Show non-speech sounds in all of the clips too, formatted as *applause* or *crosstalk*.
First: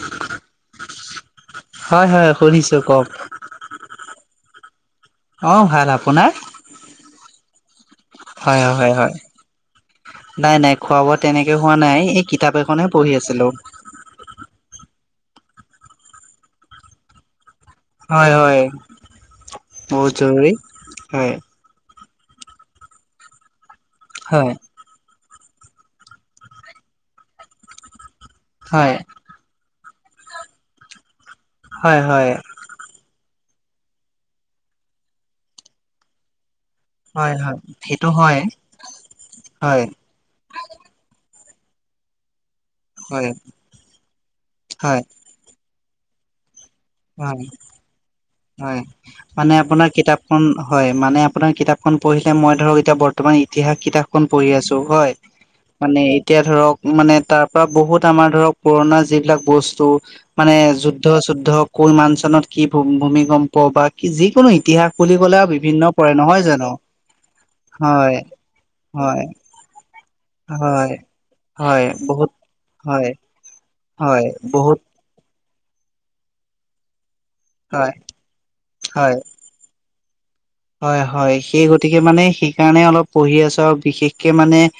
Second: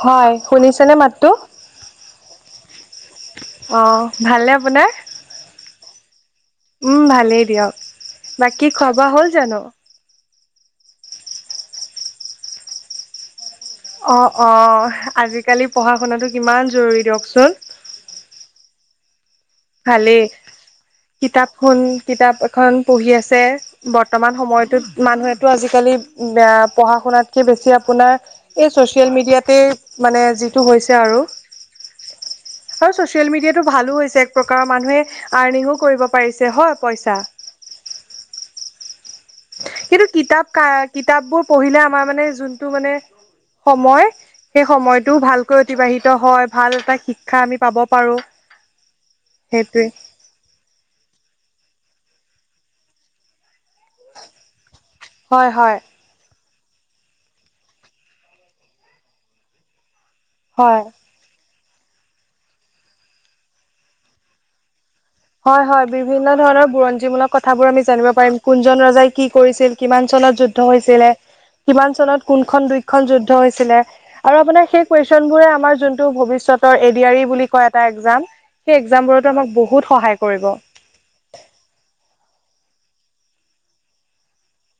হয়, শুনিছানে মাতটো? হয়, হয় শুনিছো কওঁক। অঁ, ভালনে আপোনাৰ? অঁ ভাল, আপোনাৰ? উম ভালেই দিয়ক। হয়, হয়, বাকী খোৱা হয়, বোৱা হয়। হ'ল জানো নাই নাই খোৱা বোৱা তেনেকে হোৱা নাই, এই কিতাপ এখননেহে পঢ়ি আছিলোঁ। অঁ, অঁ আজিকালি পঢ়া শুনাাটো কিমান জৰুৰী দিয়কচোন। হয়, হয় বহুত জৰুৰী হয়। কোন কিতাপ এখন পঢ়ি আছে বৰ্তমান হয় সময়টোত- মানুহেতো আজিকালি পঢ়া শুনাতকৈ বেছি আপোনাৰ এই হয় ছ'চিয়েল মিডিয়াতে- মানে যিটো হৈছে আৰু- হয়, হয়। আৰু ছচিয়েল মিডিয়াটো ভালো হৈছে, এক প্ৰকাৰৰ মানুহে আৰ্নিঙো কৰিব পাৰিছে হয়। পইচা হয়, হয় সেইটো হয়, হয়। কিন্তু কিতাপ কাৰ, কিতাপবোৰ পঢ়িলে আমাৰ মানে যোন- টো মানে হয় সময়, সেই হয় সময়টো ভালকৈ অতিবাহিত হয়, ভাল এটা- শিক্ষা হয় আমি পাব পাৰোঁ। হয় মানে আপোনাৰ কিতাপখন হয় মানে আপোনাৰ কিতাপখন পঢ়িলে মই ধৰক এতিয়া- তোমাৰ ইতিহাস কিতাপখন পঢ়ি আছো হয় মানে- এতিয়া ধৰক মানে তাৰ পৰা বহুত আমাৰ ধৰক পুৰণা যিবিলাক বস্তু মানে হয় - যুদ্ধ- চুদ্ধ কিমান চনত, কি ভূমিকম্প বা কি যিকোনো ইতিহাস- বুলি ক'লে আৰু হয়, হয়। পৰে বিভিন্ন নহয় ধৰণৰ জানো? বুৰঞ্জীমূলক কথাবোৰ আমি জানিব হয় পাৰিম কোনজন ৰজাই হয় কি কৰিছিল, - কিমান চনত যুদ্ধ হয় হৈছিলে, হয় কিমান বহুত চনত কোনখন দুইখন হয় যুদ্ধ- হৈছিলে হয় আৰু আপোনাৰ বহুত সেই কুৱেচনবিলাকে আমাৰ ভৱিষ্যৎতৰ এডিআৰই বুলি- এটা হয় একজাম, সেই একজাম হয় বোৰতো আমাক বহুত সহায় কৰিব। হয়, হয়। সেই গতিকে মানে সেইকাৰণে অলপ পঢ়ি আছো আৰু বিশেষকে মানে-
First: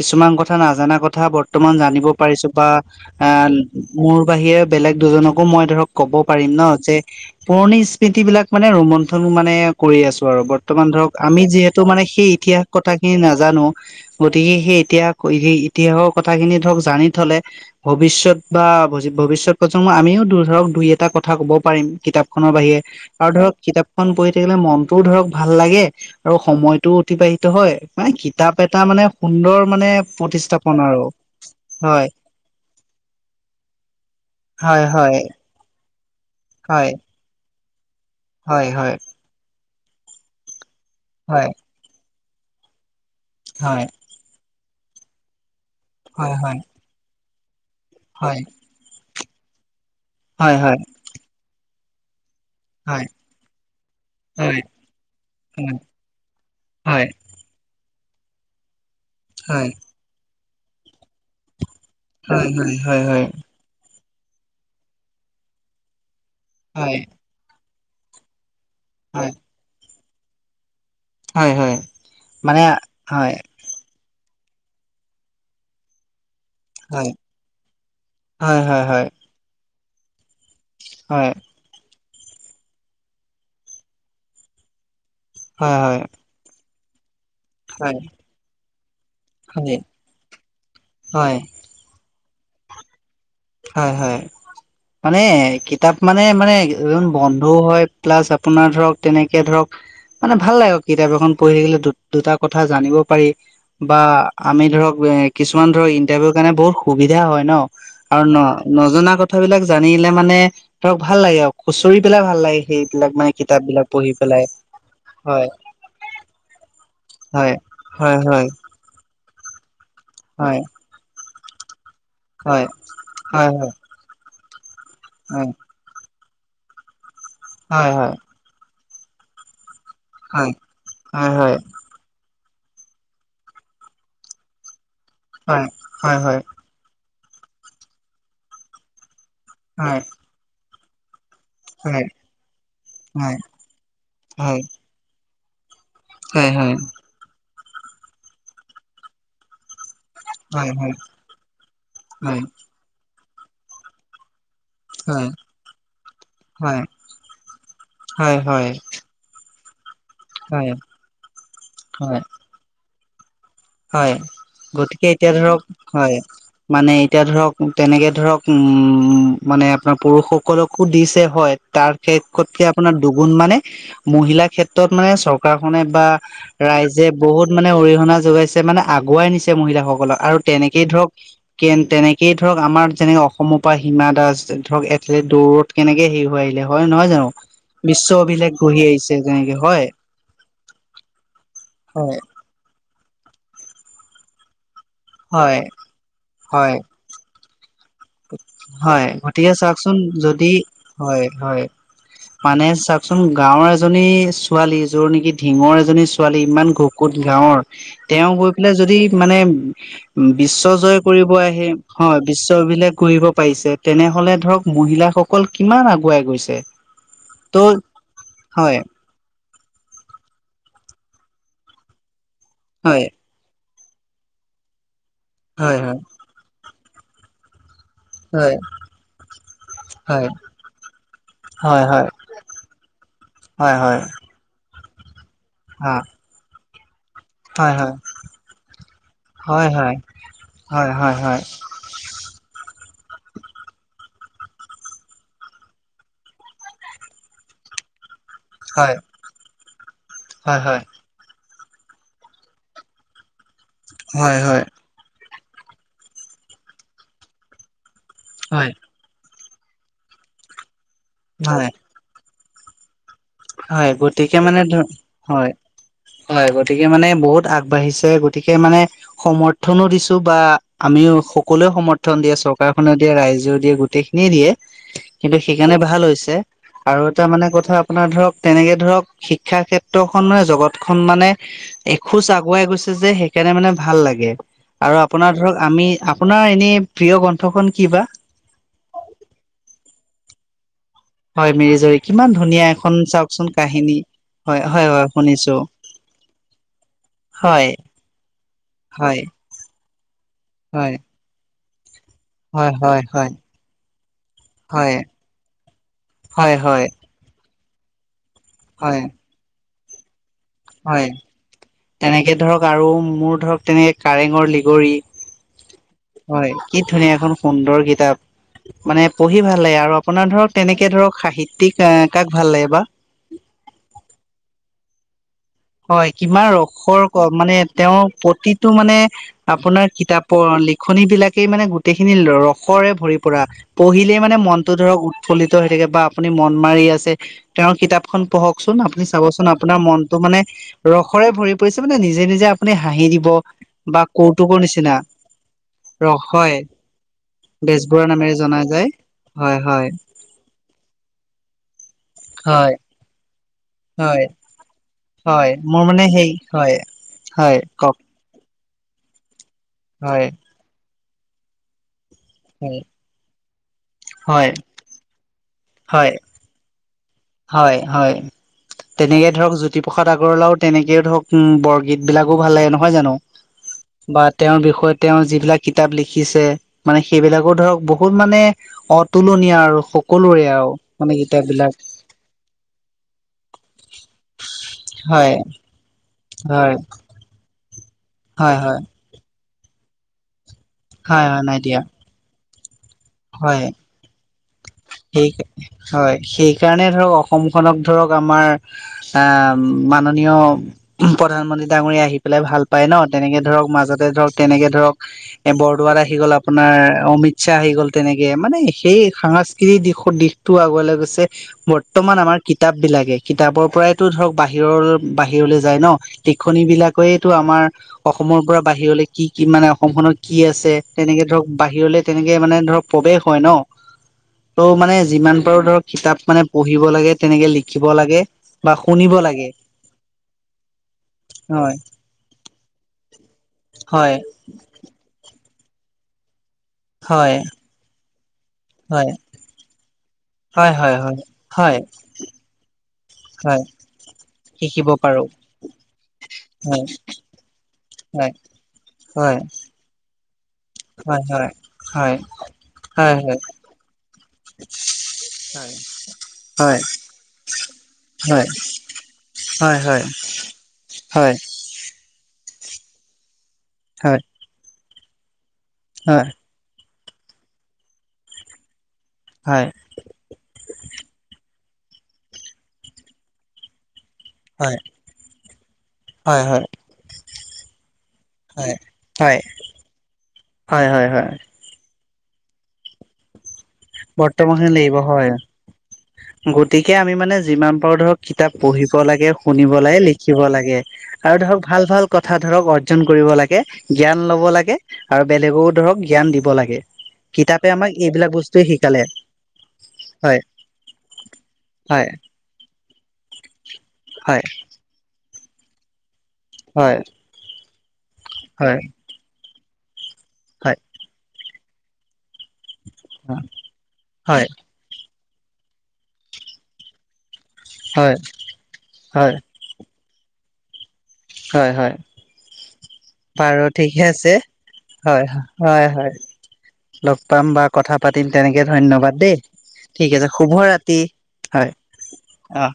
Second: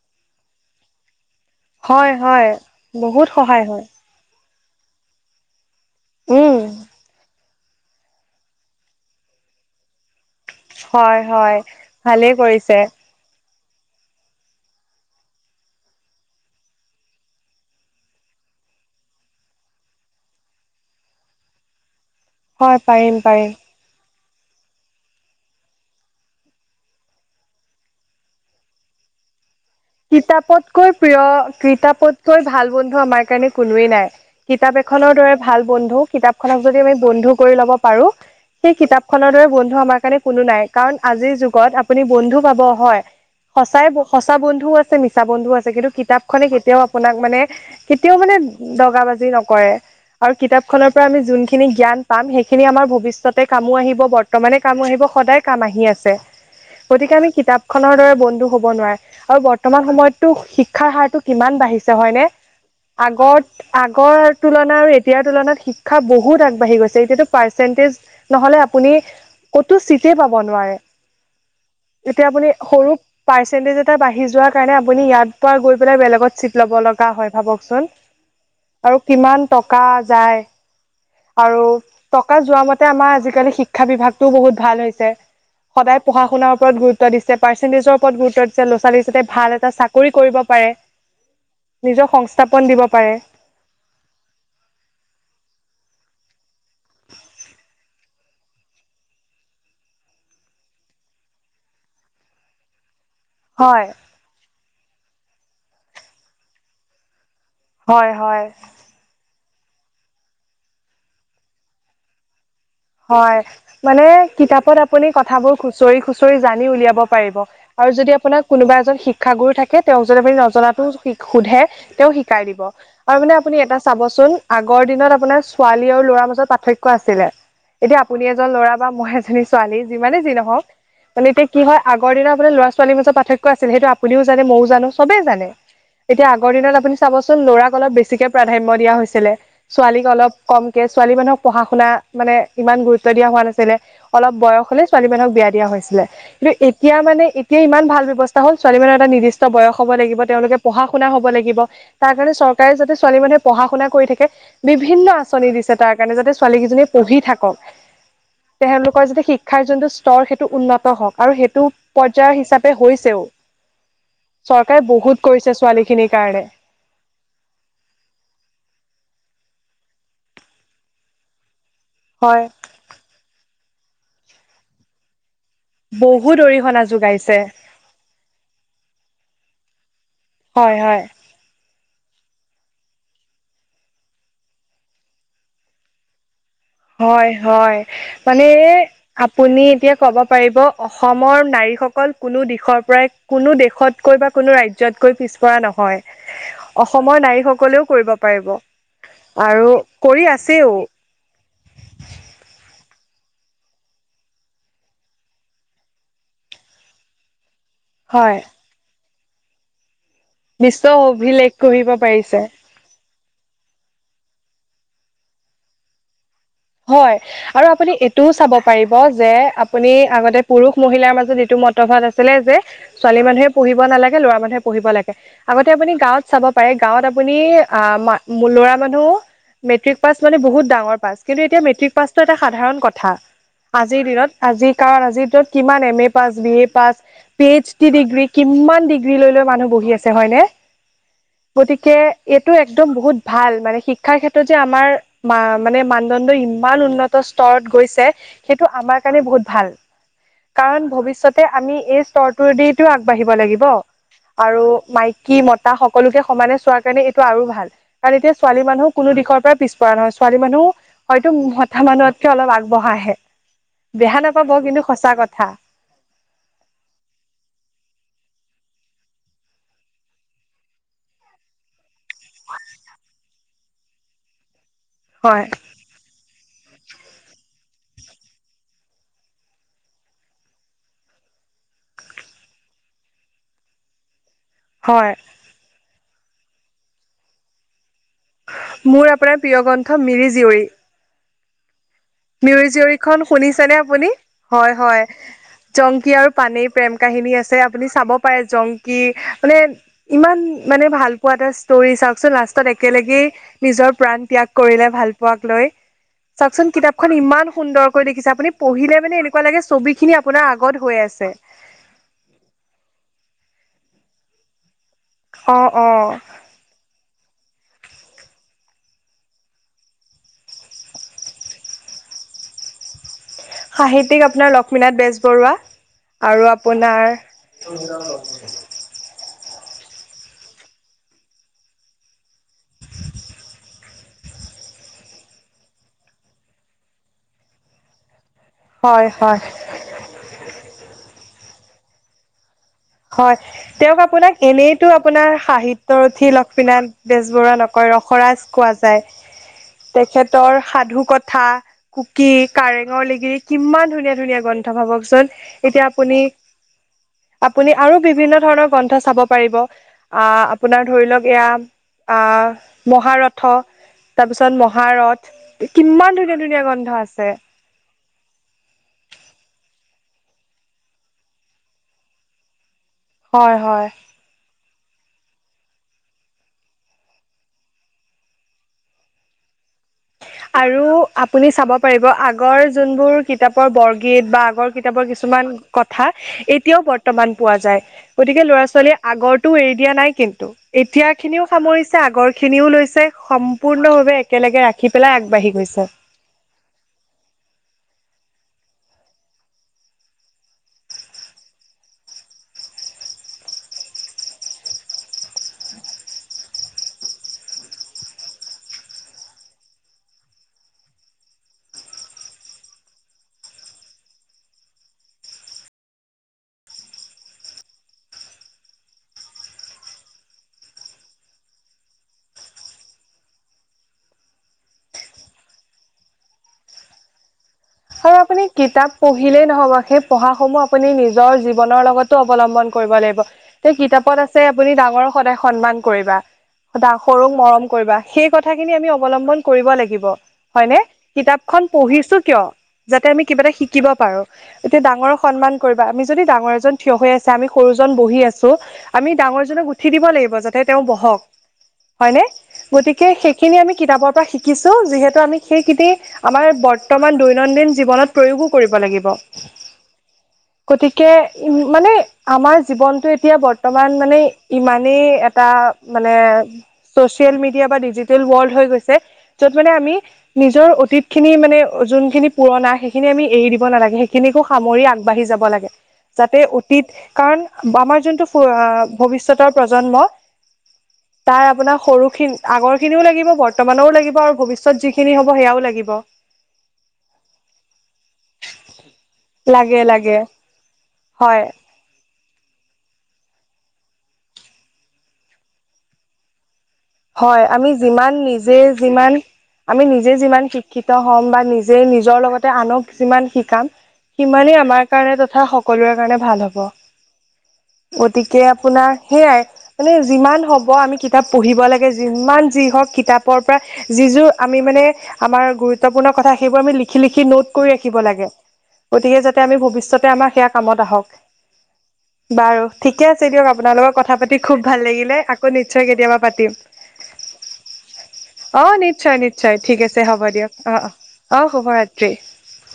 কিছুমান কথা, নাজানা কথা বৰ্তমান জানিব হয় হয় পাৰিছো বা বহুত এ- সহায় হয় মোৰ বাহিৰে বেলেগ দুজনকো মই ধৰক ক'ব পাৰিম উম ন যে পুৰণি স্মৃতিবিলাক মানে ৰোমন্থন মানে কৰি আছো আৰু বৰ্তমান ধৰক, হয় আমি হয় যিহেতু মানে সেই ভালেই ইতিহাস কৰিছে কথাখিনি নাজানো। গতিকে সেই ইতিহাস ক সেই ইতিহাসৰ কথাখিনি ধৰক জানি থলে ভৱিষ্যত বা ভজি ভৱিষ্যত প্ৰজন্ম আমিও দু ধৰক দুই এটা কথা ক'ব পাৰিম কিতাপ খনৰ হয় বাহিৰে পাৰিম আৰু পাৰিম ধৰক কিতাপখন পঢ়ি থাকিলে মন টো ধৰক ভাল লাগে আৰু সময়টো অতিবাহিত হয় মানে কিতাপ এটা মানে সুন্দৰ মানে প্ৰতিস্থাপন কিতাপতকৈ আৰু প্ৰিয়, হয় কিতাপতকৈ ভাল বন্ধু আমাৰ কাৰণে কোনোৱেই নাই। কিতাপ হয় এখনৰ হয় দৰে ভাল বন্ধু, কিতাপখনক যদি হয় আমি বন্ধু কৰি ল'ব পাৰো হয় সেই হয় কিতাপ খনৰ দৰে বন্ধু আমাৰ কাৰণে কোনো নাই কাৰণ আজিৰ হয় যুগত আপুনি বন্ধু পাব হয় হয় সচাই ব সঁচা বন্ধুও আছে, মিছা বন্ধুও আছে কিন্তু হয় কিতাপখনে হয় কেতিয়াও আপোনাক মানে কেতিয়াও মানে দগা বাজি নকৰে আৰু হয় হয় হয় কিতাপখনৰ পৰা আমি যোনখিনি জ্ঞান পাম সেইখিনি আমাৰ হয় ভৱিষ্যতে কামো আহিব, বৰ্তমানে হয় হয় কামো আহিব, সদায় কাম আহি আছে। হয় গতিকে আমি কিতাপ খনৰ দৰে বন্ধু হ'ব নোৱাৰে আৰু বৰ্তমান সময়ততো শিক্ষাৰ হাৰটো কিমান বাঢ়ি ছে হয়নে? হয় হয় হয় হয় আগত আগৰ তুলনাত আৰু এতিয়াৰ তুলনাত শিক্ষা বহুত আগবাঢ়ি হয় গৈছে এতিয়াতো পাৰ্চেণ্টেজ নহলে আপুনি হয়। কতো চিটে পাব নোৱাৰে হয় হয় যেতিয়া আপুনি মানে সৰু হয় পাৰ্চেন্টেজ তে বাঢ়ি যোৱাৰ কাৰণে আপুনি ইয়াৰ পৰা গৈ পেলাই বেলেগত চি ল'ব লগা হয় ভাবকচোন হয় হয় আৰু হয় কিমান টকা যায়। হয়। আৰু টকা যোৱা মতে আমাৰ আজিকালি শিক্ষা বিভাগটো বহুত ভাল হৈছে। হয় সদায় পঢ়াৰ - শুনাৰ ওপৰত গুৰুত্ব দিছে, হয় পাৰ্চেণ্টজৰ ওপৰত গুৰুত্ব দিছে', লৰা - ছোৱালীচতে ভাল এটা হয় চাকৰি কৰিব পাৰে, হয় নিজক সংস্থাপন দিব পাৰে। হয় হয়। মানে কিতাপ মানে মানে এজন বন্ধু হয়, প্লাছ আপোনাৰ ধৰক তেনেকে ধৰক মানে ভাল লাগে কিতাপ এখন পঢ়ি থাকিলে দু দুটা কথা জানিব পাৰি। হয় বা আমি ধৰক এ কিছুমান ধৰক ইন্টাৰভিউ কাৰণে বহুত সুবিধা হয় ন হয় আৰু ন হয় নজনা কথাবিলাক জানিলে মানে ধৰক ভাল লাগে আৰু খুঁচৰি পেলাই ভাল লাগে। অলপ মানে হয় কিতাপ বিলাক মানে পঢ়ি পেলাই কিতাপত আপুনি হয় কথাবোৰ খুচৰি - খুচৰি জানি উলিয়াব পাৰিব। হয় আৰু যদি হয় আপোনাৰ হয় কোনোবা এজন শিক্ষাগুৰু থাকে, তেওঁক যদি আপুনি নজনাতো শিক সোধে তেওঁ শি কাই দিব হয় আৰু মানে হয় আপুনি এটা চাবচোন আগৰ দিনত হয় আপোনাৰ ছোৱালী আৰু ল'ৰাৰ মাজত পাৰ্থক্য আছিলে? হয় হয় এতিয়া হয় আপুনি এজন ল'ৰা বা মই এজনী ছোৱালী যিমানে যি হয় নহওক মানে এতিয়া কি হয় আগৰ দিনৰপৰা লৰা' - ছোৱালীৰ মাজত পাৰ্থক্য আছিল, সেইটো আপুনিও জানে ময়ো জানো চবে জানে, হয় হয় হয় এতিয়া আগৰ দিনত আপুনি চাবচোন ল'ৰাক অলপ বেছিকে প্ৰাধান্য দিয়া হৈছিলে হয় ছোৱালীক অলপ কমকে, ছোৱালী মানুহক হয় পঢ়া-শুনা হয় মানে ইমান গুৰুত্ব দিয়া হোৱা নাছিলে, অলপ হয় হয় বয়স হ'লে ছোৱালী মানুহক বিয়া দিয়া হৈছিলে হয় কিন্তু হয় এতিয়া মানে এ তিয়া ইমান ভাল ব্যৱস্থা হ'ল, ছোৱালী মানুহৰ এটা নিৰ্দিষ্ট বয়স হ'ব লাগিব তেওঁলোকে হয় হয় পঢ়া-শুনা হ'ব লাগিব, তাৰ কাৰণে হয় চৰকাৰে যাতে ছোৱালী মানুহে পঢ়া-শুনা কৰি থাকে বিভিন্ন হয় আঁচনি দিছে তাৰ কাৰণে যাতে হয় ছোৱালীকেইজনীয়ে পঢ়ি থাকক, হয় হয় তেওঁলোকৰ যাতে শিক শিক্ষাৰ যোনটো স্তৰ সেইটো হয় উন্নত হওক আৰু সেইটো হয় পৰ্যায়ৰ হিচাপে হৈছেও। হয় চৰকাৰে গতিকে বহুত এতিয়া কৰিছে ধৰক ছোৱালীখিনিৰ হয় কাৰণে। মানে এতিয়া ধৰক, তেনেকে ধৰক উম মানে আপোনাৰ পুৰুষসকলকো দিছে হয় তাৰ হয় শেষতকে আপোনাৰ দুগুণ মানে মহিলা ক্ষেত্ৰত মানে চৰ গাঁওখনে বা বহুত অৰিহণা ৰাইজে যোগাইছে বহুত মানে অৰিহণা যোগাইছ তে মানে আগুৱাই নিছে মহিলাসকলক আৰু হয় তেনেকেই হয় ধৰক কেন তেনেকেই ধৰক আমাৰ যেনেক অসমৰ পৰা হিমা দাস দ ধৰক এথলেট দৌৰত কেনেকে হেৰি হৈ আহিলে নহয় জানো হয় হয়। বিশ্ব মানে অভিলেখ গঢ়ি আহিছ আপুনি এতিয়া ক'ব পাৰিব, অসমৰ হয় নাৰীসকল কোনো দিশৰ পৰাই কোনো দেশতকৈ বা কোনো ৰাজ্যতকৈ পিছপৰা হয় নহয়, হয় অসমৰ নাৰী সকলেও কৰিব পাৰিব হয় গতিকে আৰু চাওকচোন কৰি যদি আছেও। হয়, হয়। মানে চাওকচোন গাঁওৰ এজনী ছোৱালী, যোৰ নেকি ঢিঙৰ এজনী ছোৱালী ইমান ঘো ক'ত গাঁৱৰ, তেওঁ হয় গৈ পেলাই যদি মানে উম, বিশ্ব জয় কৰিব অভিলেখ আহে, গঢ়িব হয় পাৰিছে বিশ্ব অভিলেখ কৰিব পাৰিছে, তেনেহ'লে ধৰক মহিলাসকল কিমান আগুৱাই গৈছে। হয় আৰু ত' আপুনি এইটোও চাব হয় পাৰিব যে আ পুনি আগতে পুৰুষ - মহিলাৰ মাজত এইটো মতভাত আছিলে যে, হয় ছোৱালী মানুহে পঢ়িব নালাগে, ল'ৰা মানুহে পঢ়িব লাগে, আগতে হয় আপুনি গাঁৱত চাব পাৰে গাঁৱত আপুনি আ' মা উম, হয় ল'ৰা মানুহ মেট্ৰিক হয় পাছ হয় কৰিলে বহুত ডাঙৰ পাছ। কিন্তু এতিয়া হয় মেট্ৰিক হয় পাছটো এটা সাধাৰণ কথা। হয় হয় আজিৰ দিনত, আজিৰ কাৰণ আজিৰ দিনটোত কিমান এম অ', A pass, B A pass P H হয় ডি হয় ডিগ্ৰী, কিমান ডিগ্ৰী লৈ লৈ মানুহ হয় বহি হয় আছে হয়নে? হয় হয় গতি কে এইটো একদম বহুত ভাল মানে শিক্ষাৰ ক্ষেত্ৰত যে আমাৰ মা-মানে মানু জনটো ইমান উন্নত স্তৰত গৈছে সেইটো হয় আমাৰ কাৰণে বহুত ভাল হয় হয় হয় কাৰণ ভৱিষ্যতে আমি এই স্তৰটোদি টো আগবাঢ়িব লাগিব হয় হয় আৰু মাই কি মতা সকলোকে সমানে চোৱাৰ কাৰণে এইটো আৰু ভাল কাৰণ এতিয়া ছোৱালী হয় মানুহ কোনো দিশৰ পৰা পিছপৰা নহয়, ছোৱালী মানুহ হয়তো হয় *unintelligible* অলপ আগবঢ়াহে। হয় বেয়া গতিকে নাপাব মানে ধ কিন্তু সঁচা হয় কথা। হয় গতিকে মানে বহুত আগবাঢ়িছে গতিকে মানে সমৰ্থনো দিছো বা আমিও সকলোৱে সমথ থন দিয়ে, চৰকাৰখনে দিয়ে, ৰাইজেও দিয়ে, গোটেইখিনিয়ে দিয়ে। কিন্তু হয় সেইকাৰণে ভাল হৈছে আৰু এটা মানে কথা আপোনাৰ ধৰক, তেনেকে ধৰক শিক্ষা ক্ষেত্ৰখন মানে জগতখন মানে এখোজ আগুৱাই গৈছে যে সেইকাৰণে মানে ভাল লাগে। আৰু হয় আপোনাৰ ধৰক, আমি আপোনাৰ এনে প্ৰিয় গ্ৰন্থখন কি বা? মোৰ আপোনাৰ প্ৰিয় গ্ৰন্থ মিৰি-জীয়ৰী। হয়, মিৰি-জীয়ৰী। মিৰি জিয়ৰিখন শুনিছে নে আপুনি? হয়, হয় জংকী আৰু পানিৰ প্ৰেম কাহিনী আছে হয় আপুনি চাব পাৰে জংকি হয় মানে ইমান হয় মানে ভাল কোৱা এটা ষ্টৰি চাওকচোন হয় লাষ্টত হয় একেলগেই হয় নিজৰ প্ৰাণ ত্যাগ কৰিলে হয় ভাল পোৱাক লৈ। হয়, হয়। খন ইমান সুন্দৰকৈ দেখিছে, আপুনি হয় পঢ়িলে মানে এনেকুৱা লাগে ছবিখিনি আপোনাৰ আগত হৈ হয় আছে। তেনেকে ধৰক আৰু মোৰ ধৰক তেনেকে কাৰেঙৰ লিগৰি। অঁ, অঁ। হয়, কি ধুনীয়া এখন সুন্দৰ কিতাপ। মানে পঢ়ি ভাল লাগে, আৰু আপোনাৰ ধৰক তেনেকে ধৰক সাহিত্যিক এ কাক ভাল লাগে বা? সাহিত্যিক আপোনাৰ লক্ষ্মীনাথ বেজবৰুৱা। হয়, আৰু কিমান আপোনাৰ ৰসৰ ক, মানে তেওঁৰ প্ৰতিটো মানে- আপোনাৰ কিতাপৰ লিখনি বিলাকেই মানে গোটেইখিনি ৰসৰে ভৰি পৰা। পঢ়িলেই মানে মনতটো ধৰক উৎফল্লিত হৈ থাকে বা আপুনি মন মাৰি আছে তেওঁৰ কিতাপখন পঢ়ক- চোন আপুনি হয় হয় চাবচোন আপোনাৰ মনতটো মানে ৰসৰে ভৰি পৰিছে মানে নিজে নিজে- আপুনি হাঁহি দিব হয়, তেওঁক বা আপোনাক কৌতুকৰ এনেইতো নিচিনা আপোনাৰ ৰস সাহিত্যৰথি হয় লক্ষ্মীনাথ- বেজবৰুৱা নকয় বেজবৰুৱা নামেৰে ৰসৰাজ জনা কোৱা যায়। হয়', হয়। তহ সাধু কথা, কুকি, হয় কাৰেঙৰ লিগিৰি কিমান ধুনীয়া হয় ধুনীয়া গ্ৰন্থ ভাবক- চন, হয় মোৰ এতিয়া মানে আপুনি- সেই হয়। হয় পুনি কওক আৰু বিভিন্ন ধৰণৰ গ্ৰন্থ চাব পাৰিব, আ হয় আপোনাৰ ধৰি লওক এয়া আ- হয় মহাৰথ হয় তাৰপিছত মহাৰথ হয় কিমান ধুনীয়া ধুনীয়া গন্ত্ৰ আছে। হয়, হয়। তেনেকে ধৰক জ্যোতিপ্ৰৰসাদ আগৰৱালাও তেনেকেও ধৰক উম বৰগীত বিলাকো ভাল লাগে নহয় জানো? হয়, হয়। বা তেওঁৰ বিষয়ে তেওঁ যিবিলাক কিতাপ লিখিছে মানে সেইবিলাকো ধৰক বহুত মানে- অতুলনীয়া আৰু- সকলোৰে আৰু মানে কিতাপ আপুনি চাব বিলাক পাৰিব আগ- গৰ যোনবোৰ কিতাপৰ বৰগীত বা আগৰ কিতাপৰ হয় কিছুমান কথা হয় এতিয়াও ব- ৰ্তমান পোৱা যায়, গতিকে হয় ল'ৰা হয় ছোৱালীয়ে আগৰতো এৰি দিয়া নাই কিন্তু। এতিয়া হয় হয় খিনিও নাই দিয়া সামৰিছে আগৰ খিনিও লৈছে হয় সম্পূৰ্ণভাৱে একেলগে ৰা- সি পেলাই সেই আগবাঢ়ি গৈছে। হয়, সেই- কাৰণে ধৰক অসমখনক ধৰক আমাৰ আ মাননীয়- প্ৰধানমন্ত্ৰী ডাঙৰি আহি পেলাই ভাল পায় ন, তেনেকে ধৰক মাজতে ধৰক তেনেকে ধৰক- এ, বৰদোৱাৰ আহি গ'ল আপোনাৰ অমিত শ্বাহ আহি গ'ল। তেনেকে মানে সেই সাংস্কৃতিক দিশৰ দিশটো আগলৈ গৈছে। বৰ্তমান আমাৰ কিতাপ বিলাকে কিতাপৰ পৰাইতো ধৰক বাহিৰৰ, বাহিৰলৈ যায় ন। তিখণি বিলাকেটো আমাৰ- অসমৰ পৰা বাহিৰলে কি কি মানে অসমখনত কি আছে, তেনেকে ধৰক বাহিৰলে তেনেকে মানে ধৰক- প্ৰৱেশ হয় ন, ত মানে যিমান পাৰো ধৰক কিতাপ মানে পঢ়িব লাগে- তেনেকে লিখিব। হয় লাগে আপুনি বা কিতাপ শুনিব পঢ়িলেই লাগে নহব, সেই পঢ়া সমূহ আপুনি নিজৰ হয় জীৱনৰ লগতো অৱলম্বন কৰিব লাগিব। ত হয় কিতাপত আছে আপুনি ডাঙৰক সদায় সন্মান কৰিবা, দা হয় সৰুক মৰম কৰিবা। সেই কথাখিনি আমি হয়, অৱলম্বন কৰিব লাগিব হয়, হয়নে? হয়, হয়, কিতাপখন হয়, পঢ়িছো কিয়? যাতে আমি কিবা এটা হয়, শিকিব পাৰো। এতিয়া শিকিব ডাঙৰক পাৰো সন্মান কৰিবা, আমি যদি ডাঙৰ এজন হয়, থিয় হৈ আছে, আমি সৰুজন বহি হয়, আছো- আমি হয়, ডাঙৰজনক উঠি দিব লাগিব, যাতে তেওঁ বহক। হ- হয় নে? গতিকে সেইখিনি আমি কিতাপৰ পৰা শিকিছো যিহেতু আমি হয়, সেইখিনি- আমাৰ বৰ্তমান দৈনন্দিন- জীৱনত হয়, প্ৰয়োগউ, কৰিব লাগিব হয়, হয়, হয়, হয়, গতিকে, হয়, উমঁ- মানে আমাৰ জীৱনটো এতিয়া বৰ্তমান মানে ইমানেই এটা। মানে হয়, চচিয়েল মিডিয়া বা ডিজিটেল ৱৰ্লড হৈ গৈছে হয়, হয়, য'ত হয়, মানে আমি- নিজৰ অতীত খিনি মানে যোনখিনি পুৰণা সেইখিনি আমি এৰি দিব নালাগে। খিনিকো সামৰি আগবাঢ়ি যাব লাগে যাতে হয়, অতীত কাৰণ আমাৰ যোনটো- হয়, ভৱিষ্যতৰ প্ৰজন্ম হয়, হয়, হয়, তাৰ আপোনাৰ সৰুখিন। আগৰ খিনিও লাগিব বৰ্তমানৰও লাগিব আৰু বৰ্তমানখিনি ভৱিষ্যত লাগিব যিখিনি হ'ব হয়, সেয়াও লাগিব। গতিকে আমি মানে যিমান পাৰো ধৰক- কিতাপ পঢ়িব লাগে শুনিব লাগে লিখিব লাগে আৰু হয় ধৰক ভাল ভাল কথা ধৰক অৰ্জন কৰিব লাগে জ্ঞান ল'ব লাগে। আৰু বেলেগকো ধৰক জ্ঞান দিব লাগে। হয়ঁ কিতাপে আমি আমাক যিমান এইবিলাক নিজে- বস্তুৱে এই শিকালে যিমান আমি নিজে হয়, যিমান শিক্ষিত হ'ম বা নিজে হয়। নিজৰ লগত। আনক যিমান শিকাম হয় সিমানেই আমাৰ কাৰণে তথা সকলোৰে কাৰণে ভাল হ'ব। হয়ঁ। গতিকে আপোনাৰ সেইয়াই, মানে যিমান হ'ব হয় আমি কিতাপ পঢ়িব লাগে যিমান- যি, হওঁক হয় কিতাপৰ পৰা যিযোৰ হয় আমি মানে- আমাৰ গুৰুত্বপূৰ্ণ কথা সেইবোৰ আমি লিখি লিখি নোট- কৰি ৰাখিব লাগে গতিকে যাতে আমি ভৱিষ্যতে আমাৰ সেয়া কামত আহক। হয়ঁ হয়ঁ! বাৰু ঠিকে আছে দিয়ক আপোনাৰ লগত কথা আছে পাতি খুব ভাল লাগিলে হয় আকৌ হয় নিশ্চয় হয় কেতিয়াবা পাতিম। লগ পাম বা কথা পাতিম তেনেকে অ ধন্যবাদ নিশ্চয় দেই ঠিক আছে শুভ ৰাতি। অঁ শুভৰাত্ৰি। অঁ!